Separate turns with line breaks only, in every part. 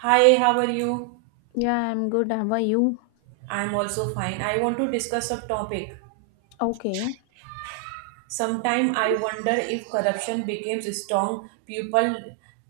Hi, how are you?
Yeah, I'm good. How are you?
I'm also fine. I want to discuss a topic.
Okay.
Sometime I wonder if corruption becomes strong. People,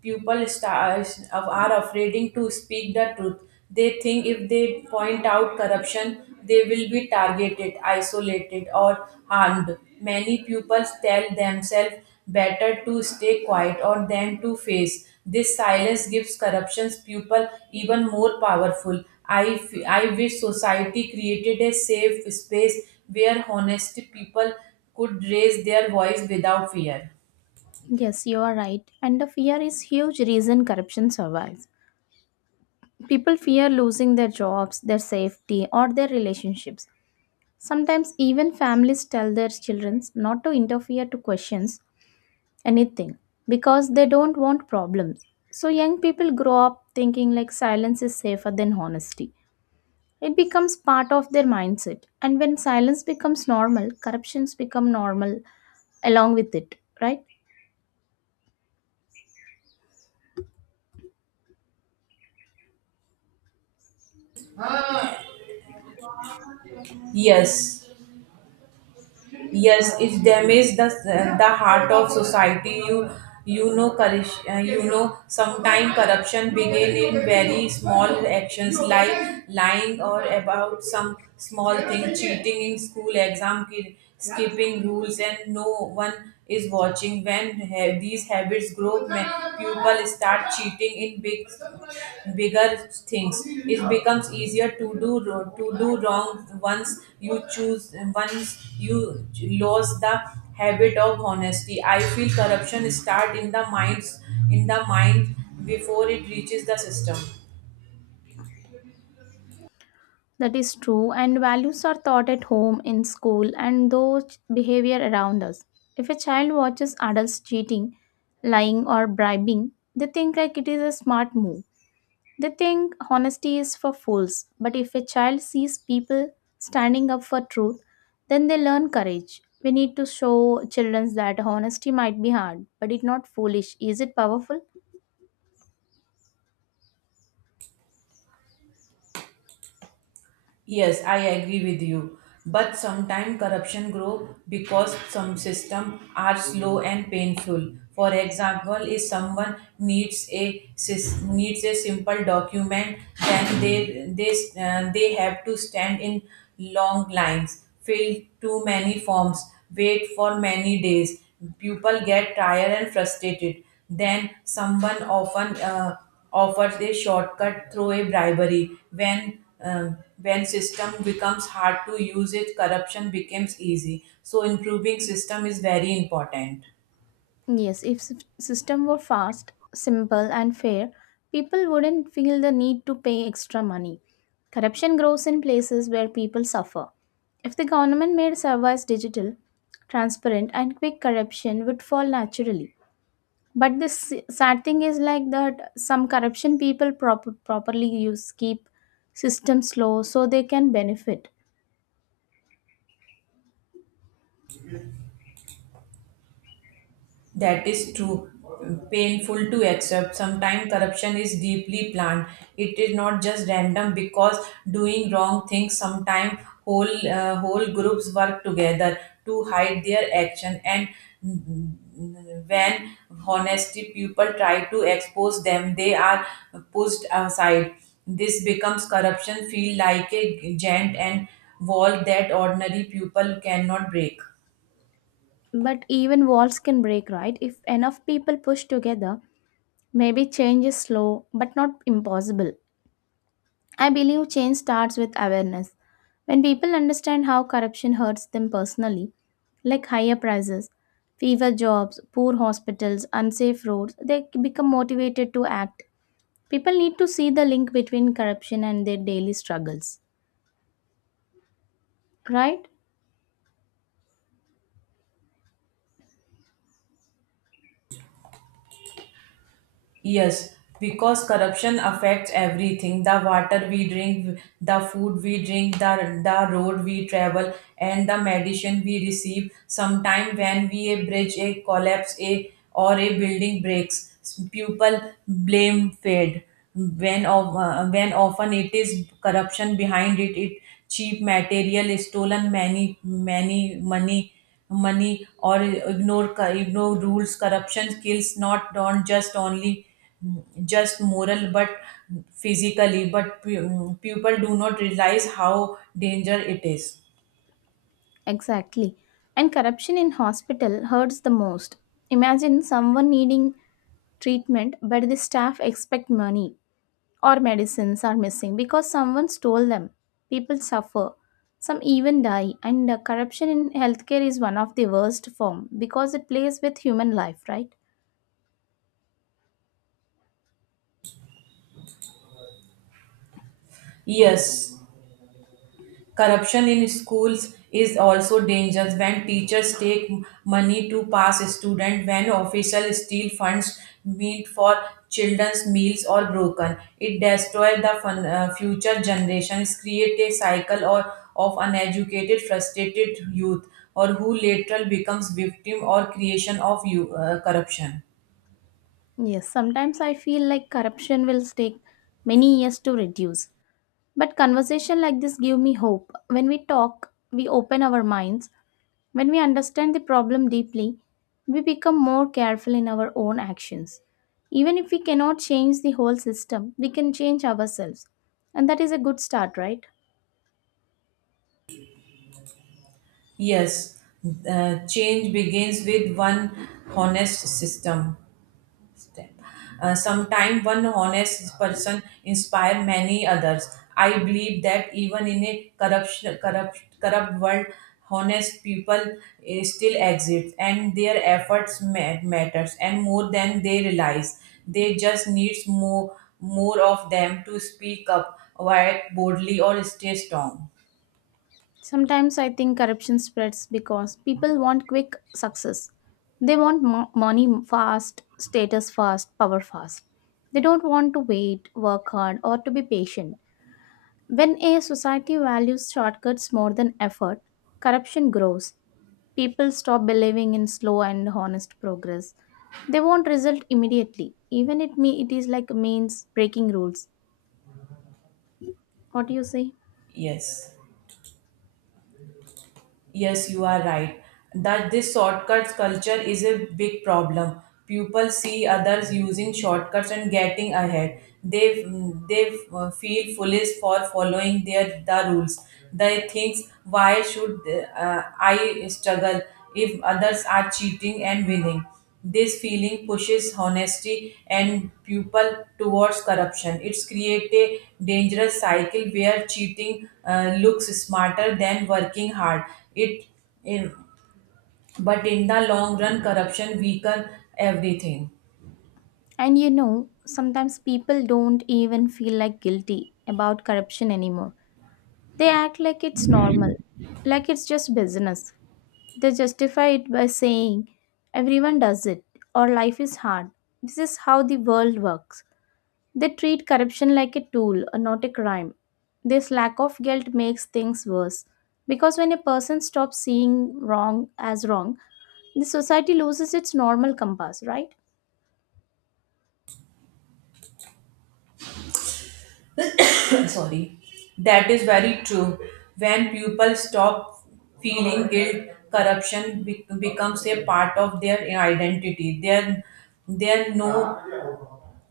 people stars are afraid to speak the truth. They think if they point out corruption, they will be targeted, isolated, or harmed. Many pupils tell themselves better to stay quiet or than to face. This silence gives corruption's people even more powerful. I wish society created a safe space where honest people could raise their voice without fear.
Yes, you are right. And the fear is huge reason corruption survives. People fear losing their jobs, their safety, or their relationships. Sometimes even families tell their children not to interfere to questions anything because they don't want problems. So young people grow up thinking like silence is safer than honesty. It becomes part of their mindset. And when silence becomes normal, corruptions become normal along with it, right?
Yes, yes, it damages the heart of society. Corruption, sometimes corruption begin in very small actions like lying or about some small thing, cheating in school exam, skipping rules, and no one is watching. When these habits grow, people start cheating in bigger things. It becomes easier to to do wrong once you lose the habit of honesty. I feel corruption start in the minds in the mind before it reaches the system.
That is true, and values are taught at home, in school, and those behavior around us. If a child watches adults cheating, lying, or bribing, they think like it is a smart move. They think honesty is for fools. But if a child sees people standing up for truth, then they learn courage. We need to show children that honesty might be hard, but it's not foolish. Is it powerful?
Yes, I agree with you. But sometimes corruption grow because some system are slow and painful. For example, if someone needs a simple document, then they have to stand in long lines, fill too many forms, wait for many days. People get tired and frustrated. Then someone often offers a shortcut through a bribery. When system becomes hard to use, it corruption becomes easy. So improving system is very important.
Yes, if s- system were fast, simple and fair, people wouldn't feel the need to pay extra money. Corruption grows in places where people suffer. If the government made service digital, transparent and quick corruption would fall naturally. But the sad thing is like that some corruption people properly use keep system slow so they can benefit.
That is true. Painful to accept. Sometimes corruption is deeply planned. It is not just random because doing wrong things sometimes whole groups work together to hide their action. And when honesty people try to expose them, they are pushed aside. This becomes corruption feel like a giant and wall that ordinary people cannot break.
But even walls can break, right? If enough people push together, maybe change is slow, but not impossible. I believe change starts with awareness. When people understand how corruption hurts them personally, like higher prices, fever jobs, poor hospitals, unsafe roads, they become motivated to act. People need to see the link between corruption and their daily struggles. Right?
Yes, because corruption affects everything, the water we drink, the food we drink, the road we travel, and the medicine we receive. Sometime when we a bridge a collapse a or a building breaks, people blame fade. When often it is corruption behind it, it cheap material, stolen many many money money or ignore rules. Corruption kills, not just only mm, just moral but physically but people do not realize how danger it is.
Exactly. And corruption in hospital hurts the most. Imagine someone needing treatment, but the staff expect money or medicines are missing because someone stole them. People suffer. Some even die. And corruption in healthcare is one of the worst form because it plays with human life, right?
Yes. Corruption in schools is also dangerous when teachers take money to pass students, when officials steal funds meant for children's meals or broken. It destroys future generations, create a cycle of uneducated, frustrated youth or who later becomes victim or creation of corruption.
Yes, sometimes I feel like corruption will take many years to reduce. But conversation like this give me hope. When we talk, we open our minds. When we understand the problem deeply, we become more careful in our own actions. Even if we cannot change the whole system, we can change ourselves. And that is a good start, right?
Yes, change begins with one honest system. Step. Sometime one honest person inspire many others. I believe that even in a corrupt world, honest people still exist, and their efforts matters, and more than they realize. They just needs more of them to speak up, act boldly, or stay strong.
Sometimes I think corruption spreads because people want quick success. They want money fast, status fast, power fast. They don't want to wait, work hard, or to be patient. When a society values shortcuts more than effort, corruption grows. People stop believing in slow and honest progress. They want result immediately, even it is like means breaking rules. What do you say?
Yes. Yes, you are right. That this shortcuts culture is a big problem. People see others using shortcuts and getting ahead. They feel foolish for following the rules. They think, why should I struggle if others are cheating and winning? This feeling pushes honesty and people towards corruption. It's create a dangerous cycle where cheating looks smarter than working hard. It, in, but in the long run, corruption weaken everything.
And you know, sometimes people don't even feel like guilty about corruption anymore. They act like it's normal, like it's just business. They justify it by saying everyone does it or life is hard. This is how the world works. They treat corruption like a tool, not a crime. This lack of guilt makes things worse. Because when a person stops seeing wrong as wrong, the society loses its normal compass, right?
Sorry, that is very true. When people stop feeling guilt, corruption becomes a part of their identity. There no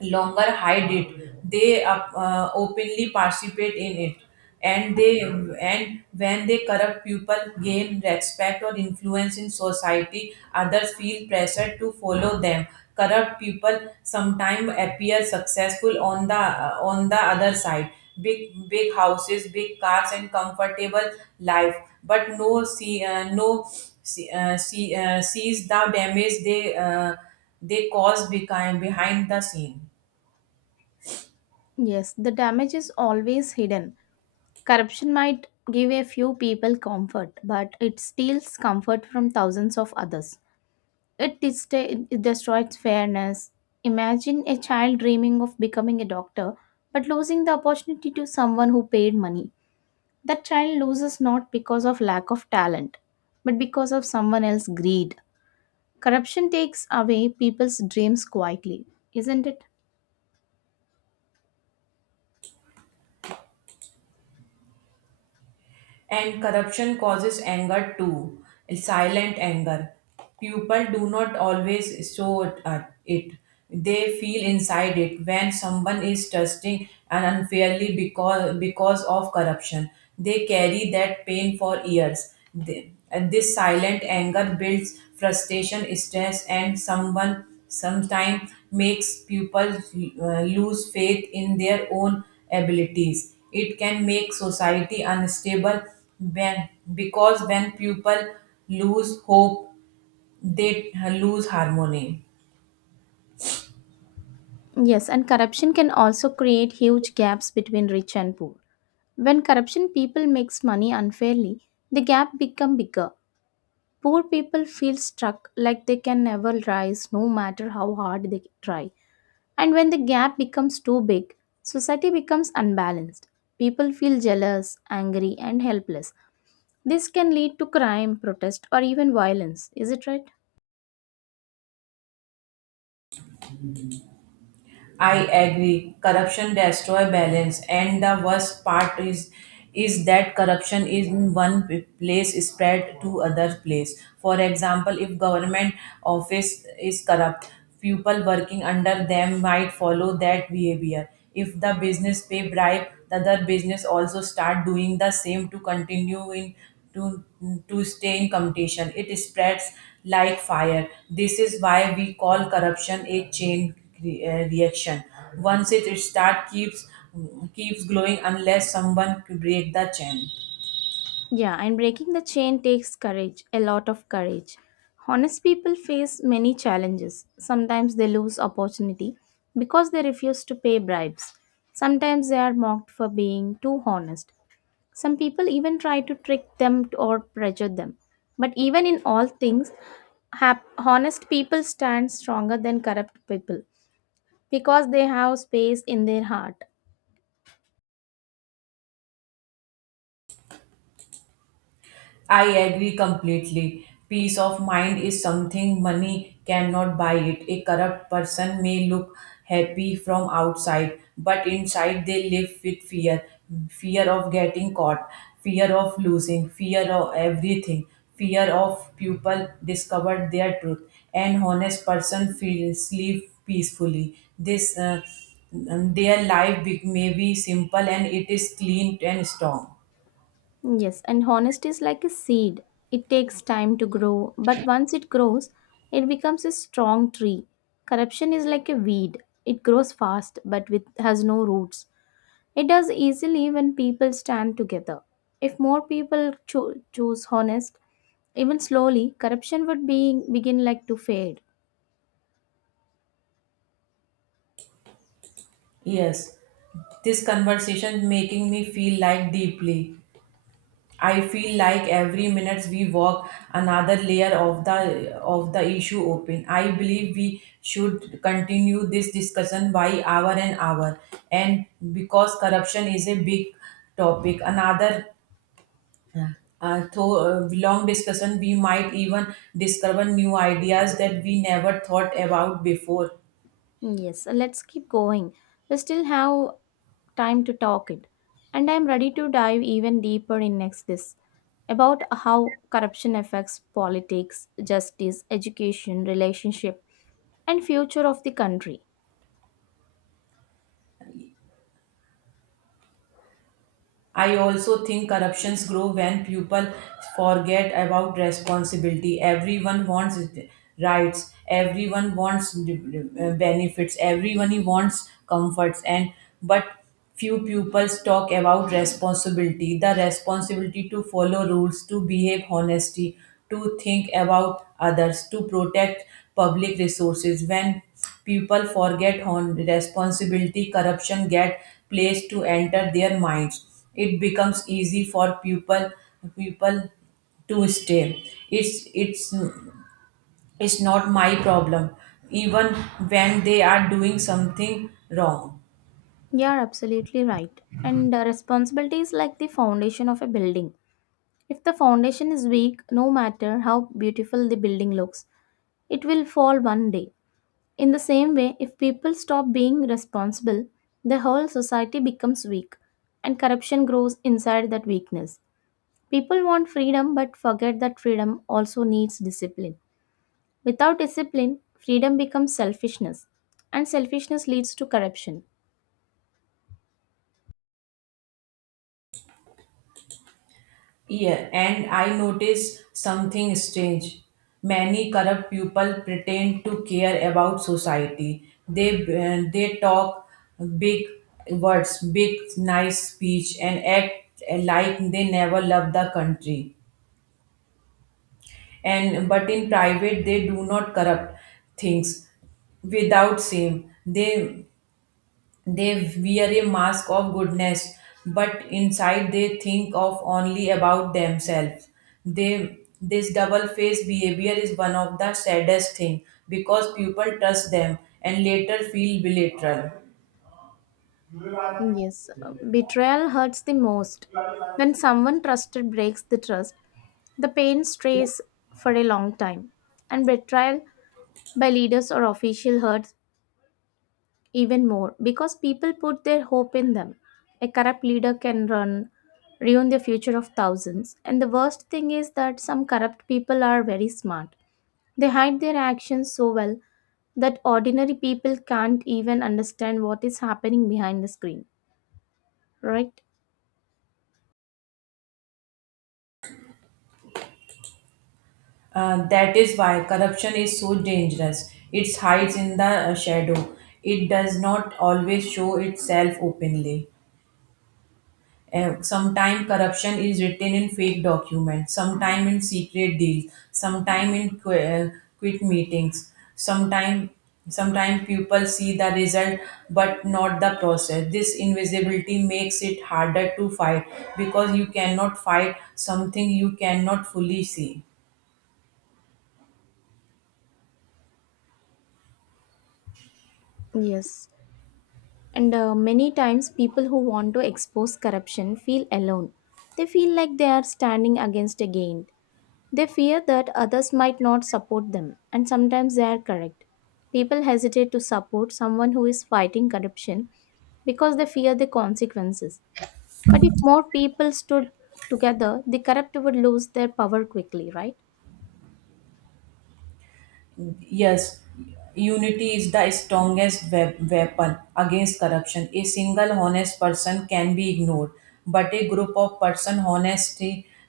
longer hide it. They openly participate in it. And they and when they corrupt people gain respect or influence in society, others feel pressure to follow them. Corrupt people sometimes appear successful on the other side, big houses, big cars, and comfortable life. But no see no see, see sees the damage they cause behind the scene.
Yes, the damage is always hidden. Corruption might give a few people comfort, but it steals comfort from thousands of others. It it destroys fairness. Imagine a child dreaming of becoming a doctor, but losing the opportunity to someone who paid money. That child loses not because of lack of talent, but because of someone else's greed. Corruption takes away people's dreams quietly, isn't it?
And corruption causes anger too, silent anger. People do not always show it. They feel inside it when someone is trusting and unfairly because of corruption. They carry that pain for years. And this silent anger builds frustration, stress, and someone sometimes makes people lose faith in their own abilities. It can make society unstable when, because when people lose hope, they lose harmony.
Yes, and corruption can also create huge gaps between rich and poor. When corruption people makes money unfairly, the gap become bigger. Poor people feel stuck like they can never rise no matter how hard they try. And when the gap becomes too big, society becomes unbalanced. People feel jealous, angry and helpless. This can lead to crime, protest, or even violence. Is it right?
I agree. Corruption destroy balance, and the worst part is that corruption in one place is spread to other place. For example, if government office is corrupt, people working under them might follow that behavior. If the business pay bribe, the other business also start doing the same to continue in to to stay in competition. It spreads like fire. This is why we call corruption a chain reaction. Once it start, keeps glowing unless someone break the chain.
Yeah, and breaking the chain takes courage, a lot of courage. Honest people face many challenges. Sometimes they lose opportunity because they refuse to pay bribes. Sometimes they are mocked for being too honest. Some people even try to trick them or pressure them. But even in all things, honest people stand stronger than corrupt people because they have space in their heart.
I agree completely. Peace of mind is something money cannot buy it. A corrupt person may look happy from outside, but inside they live with fear of getting caught, fear of losing, fear of everything, fear of people discovered their truth. An honest person feels sleep peacefully. This Their life may be simple and it is clean and strong.
Yes, and honesty is like a seed. It takes time to grow, but once it grows, it becomes a strong tree. Corruption is like a weed. It grows fast but with has no roots. It does easily when people stand together. If more people choose honest, even slowly, corruption would be begin like to fade.
Yes, this conversation making me feel like deeply. I feel like every minute we walk, another layer of the issue open. I believe we should continue this discussion by hour and hour, and because corruption is a big topic, another through long discussion we might even discover new ideas that we never thought about before.
Yes, let's keep going. We still have time to talk it. And I'm ready to dive even deeper in next this about how corruption affects politics, justice, education, relationship, and future of the country.
I also think corruptions grow when people forget about responsibility. Everyone wants rights, everyone wants benefits, everyone wants comforts, and but few pupils talk about responsibility the responsibility to follow rules, to behave honestly, to think about others, to protect public resources. When people forget on responsibility, corruption get placed to enter their minds. It becomes easy for people to stay it's it's it's not my problem, even when they are doing something wrong.
You are absolutely right. And responsibility is like the foundation of a building. If the foundation is weak, no matter how beautiful the building looks, it will fall one day. In the same way, if people stop being responsible, the whole society becomes weak and corruption grows inside that weakness. People want freedom but forget that freedom also needs discipline. Without discipline, freedom becomes selfishness, and selfishness leads to corruption.
Yeah, and I notice something strange. Many corrupt people pretend to care about society. They they talk big words, big nice speech, and act like they never love the country. And but in private they do not corrupt things without shame. They they wear a mask of goodness, but inside they think of only about themselves. They This double faced behavior is one of the saddest thing, because people trust them and later feel belittled.
Yes, betrayal hurts the most. When someone trusted breaks the trust, the pain stays for a long time, and betrayal by leaders or official hurts even more, because people put their hope in them. A corrupt leader can run, Ruin the future of thousands. And the worst thing is that some corrupt people are very smart. They hide their actions so well that ordinary people can't even understand what is happening behind the screen, right?
That is why corruption is so dangerous. It hides in the shadow. It does not always show itself openly. Sometime corruption is written in fake documents, sometime in secret deals, sometime in quit meetings, sometime people see the result but not the process. This invisibility makes it harder to fight, because you cannot fight something you cannot fully see.
Yes. And many times, people who want to expose corruption feel alone. They feel like they are standing against a giant. They fear that others might not support them, and sometimes they are correct. People hesitate to support someone who is fighting corruption because they fear the consequences. But if more people stood together, the corrupt would lose their power quickly, right?
Yes, unity is the strongest weapon against corruption. A single honest person can be ignored, but a group of person honest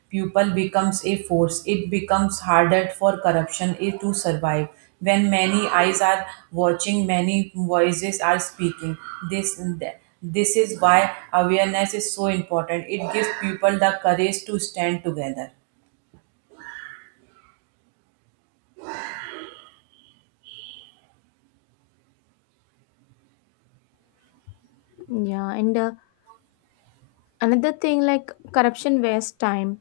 people becomes a force. It becomes harder for corruption to survive. When many eyes are watching, many voices are speaking. This this is why awareness is so important. It gives people the courage to stand together.
Yeah, and another thing like corruption wastes time.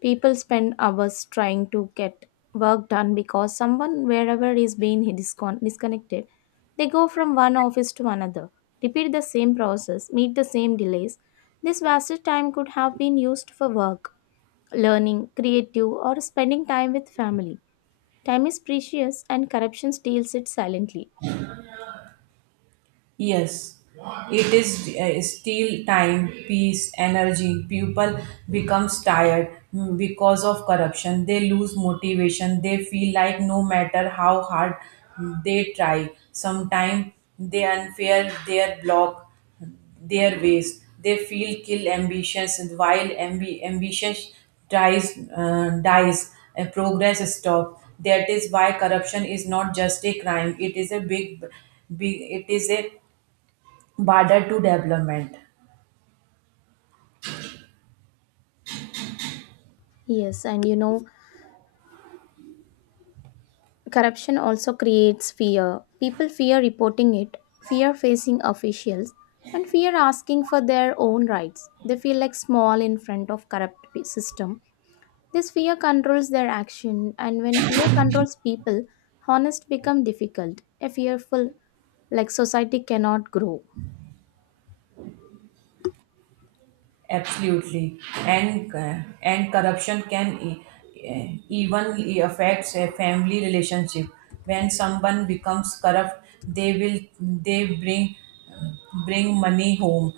People spend hours trying to get work done because someone wherever is being disconnected. They go from one office to another, repeat the same process, meet the same delays. This wasted time could have been used for work, learning, creative, or spending time with family. Time is precious and corruption steals it silently.
Yes, it is still time, peace, energy. People becomes tired because of corruption. They lose motivation. They feel like no matter how hard they try, sometimes they unfair their block, their ways. They feel kill ambitions, and while ambition tries dies. A progress stop. That is why corruption is not just a crime. It is a big, big. It is a border to development.
Yes, and you know, corruption also creates fear. People fear reporting it, fear facing officials, and fear asking for their own rights. They feel like small in front of system. This fear controls their action, and when fear controls people, honest become difficult. A fearful like society cannot grow.
Absolutely, and corruption can even affects a family relationship. When someone becomes corrupt, they bring money home,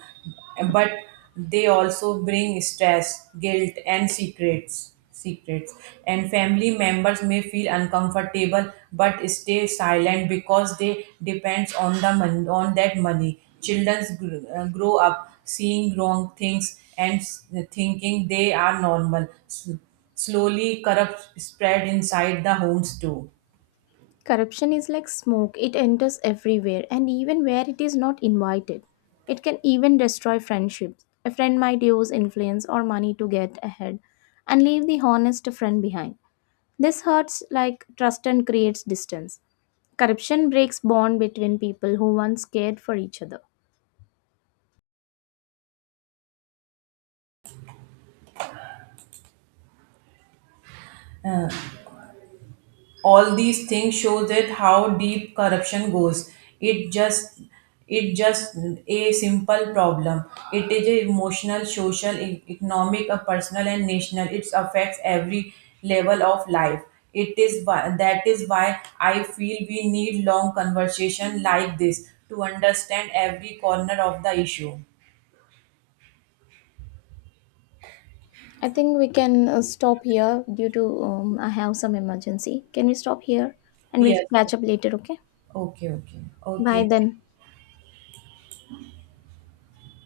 but they also bring stress, guilt, and secrets. And family members may feel uncomfortable but stay silent because they depends on the on that money. Children grow up seeing wrong things and thinking they are normal. Slowly corrupt spread inside the homes too.
Corruption is like smoke, it enters everywhere and even where it is not invited. It can even destroy friendships. A friend might use influence or money to get ahead and leave the honest friend behind. This hurts like trust and creates distance. Corruption breaks bond between people who once cared for each other.
All these things shows that how deep corruption goes. It just it just A simple problem, it is a emotional, social, economic, a personal, and national. It affects every level of life. That is why I feel we need long conversation like this to understand every corner of the issue.
I think we can stop here due to I have some emergency. Can we stop here and we'll catch
Yes.
up later, okay?
Okay.
Bye
Okay.
then.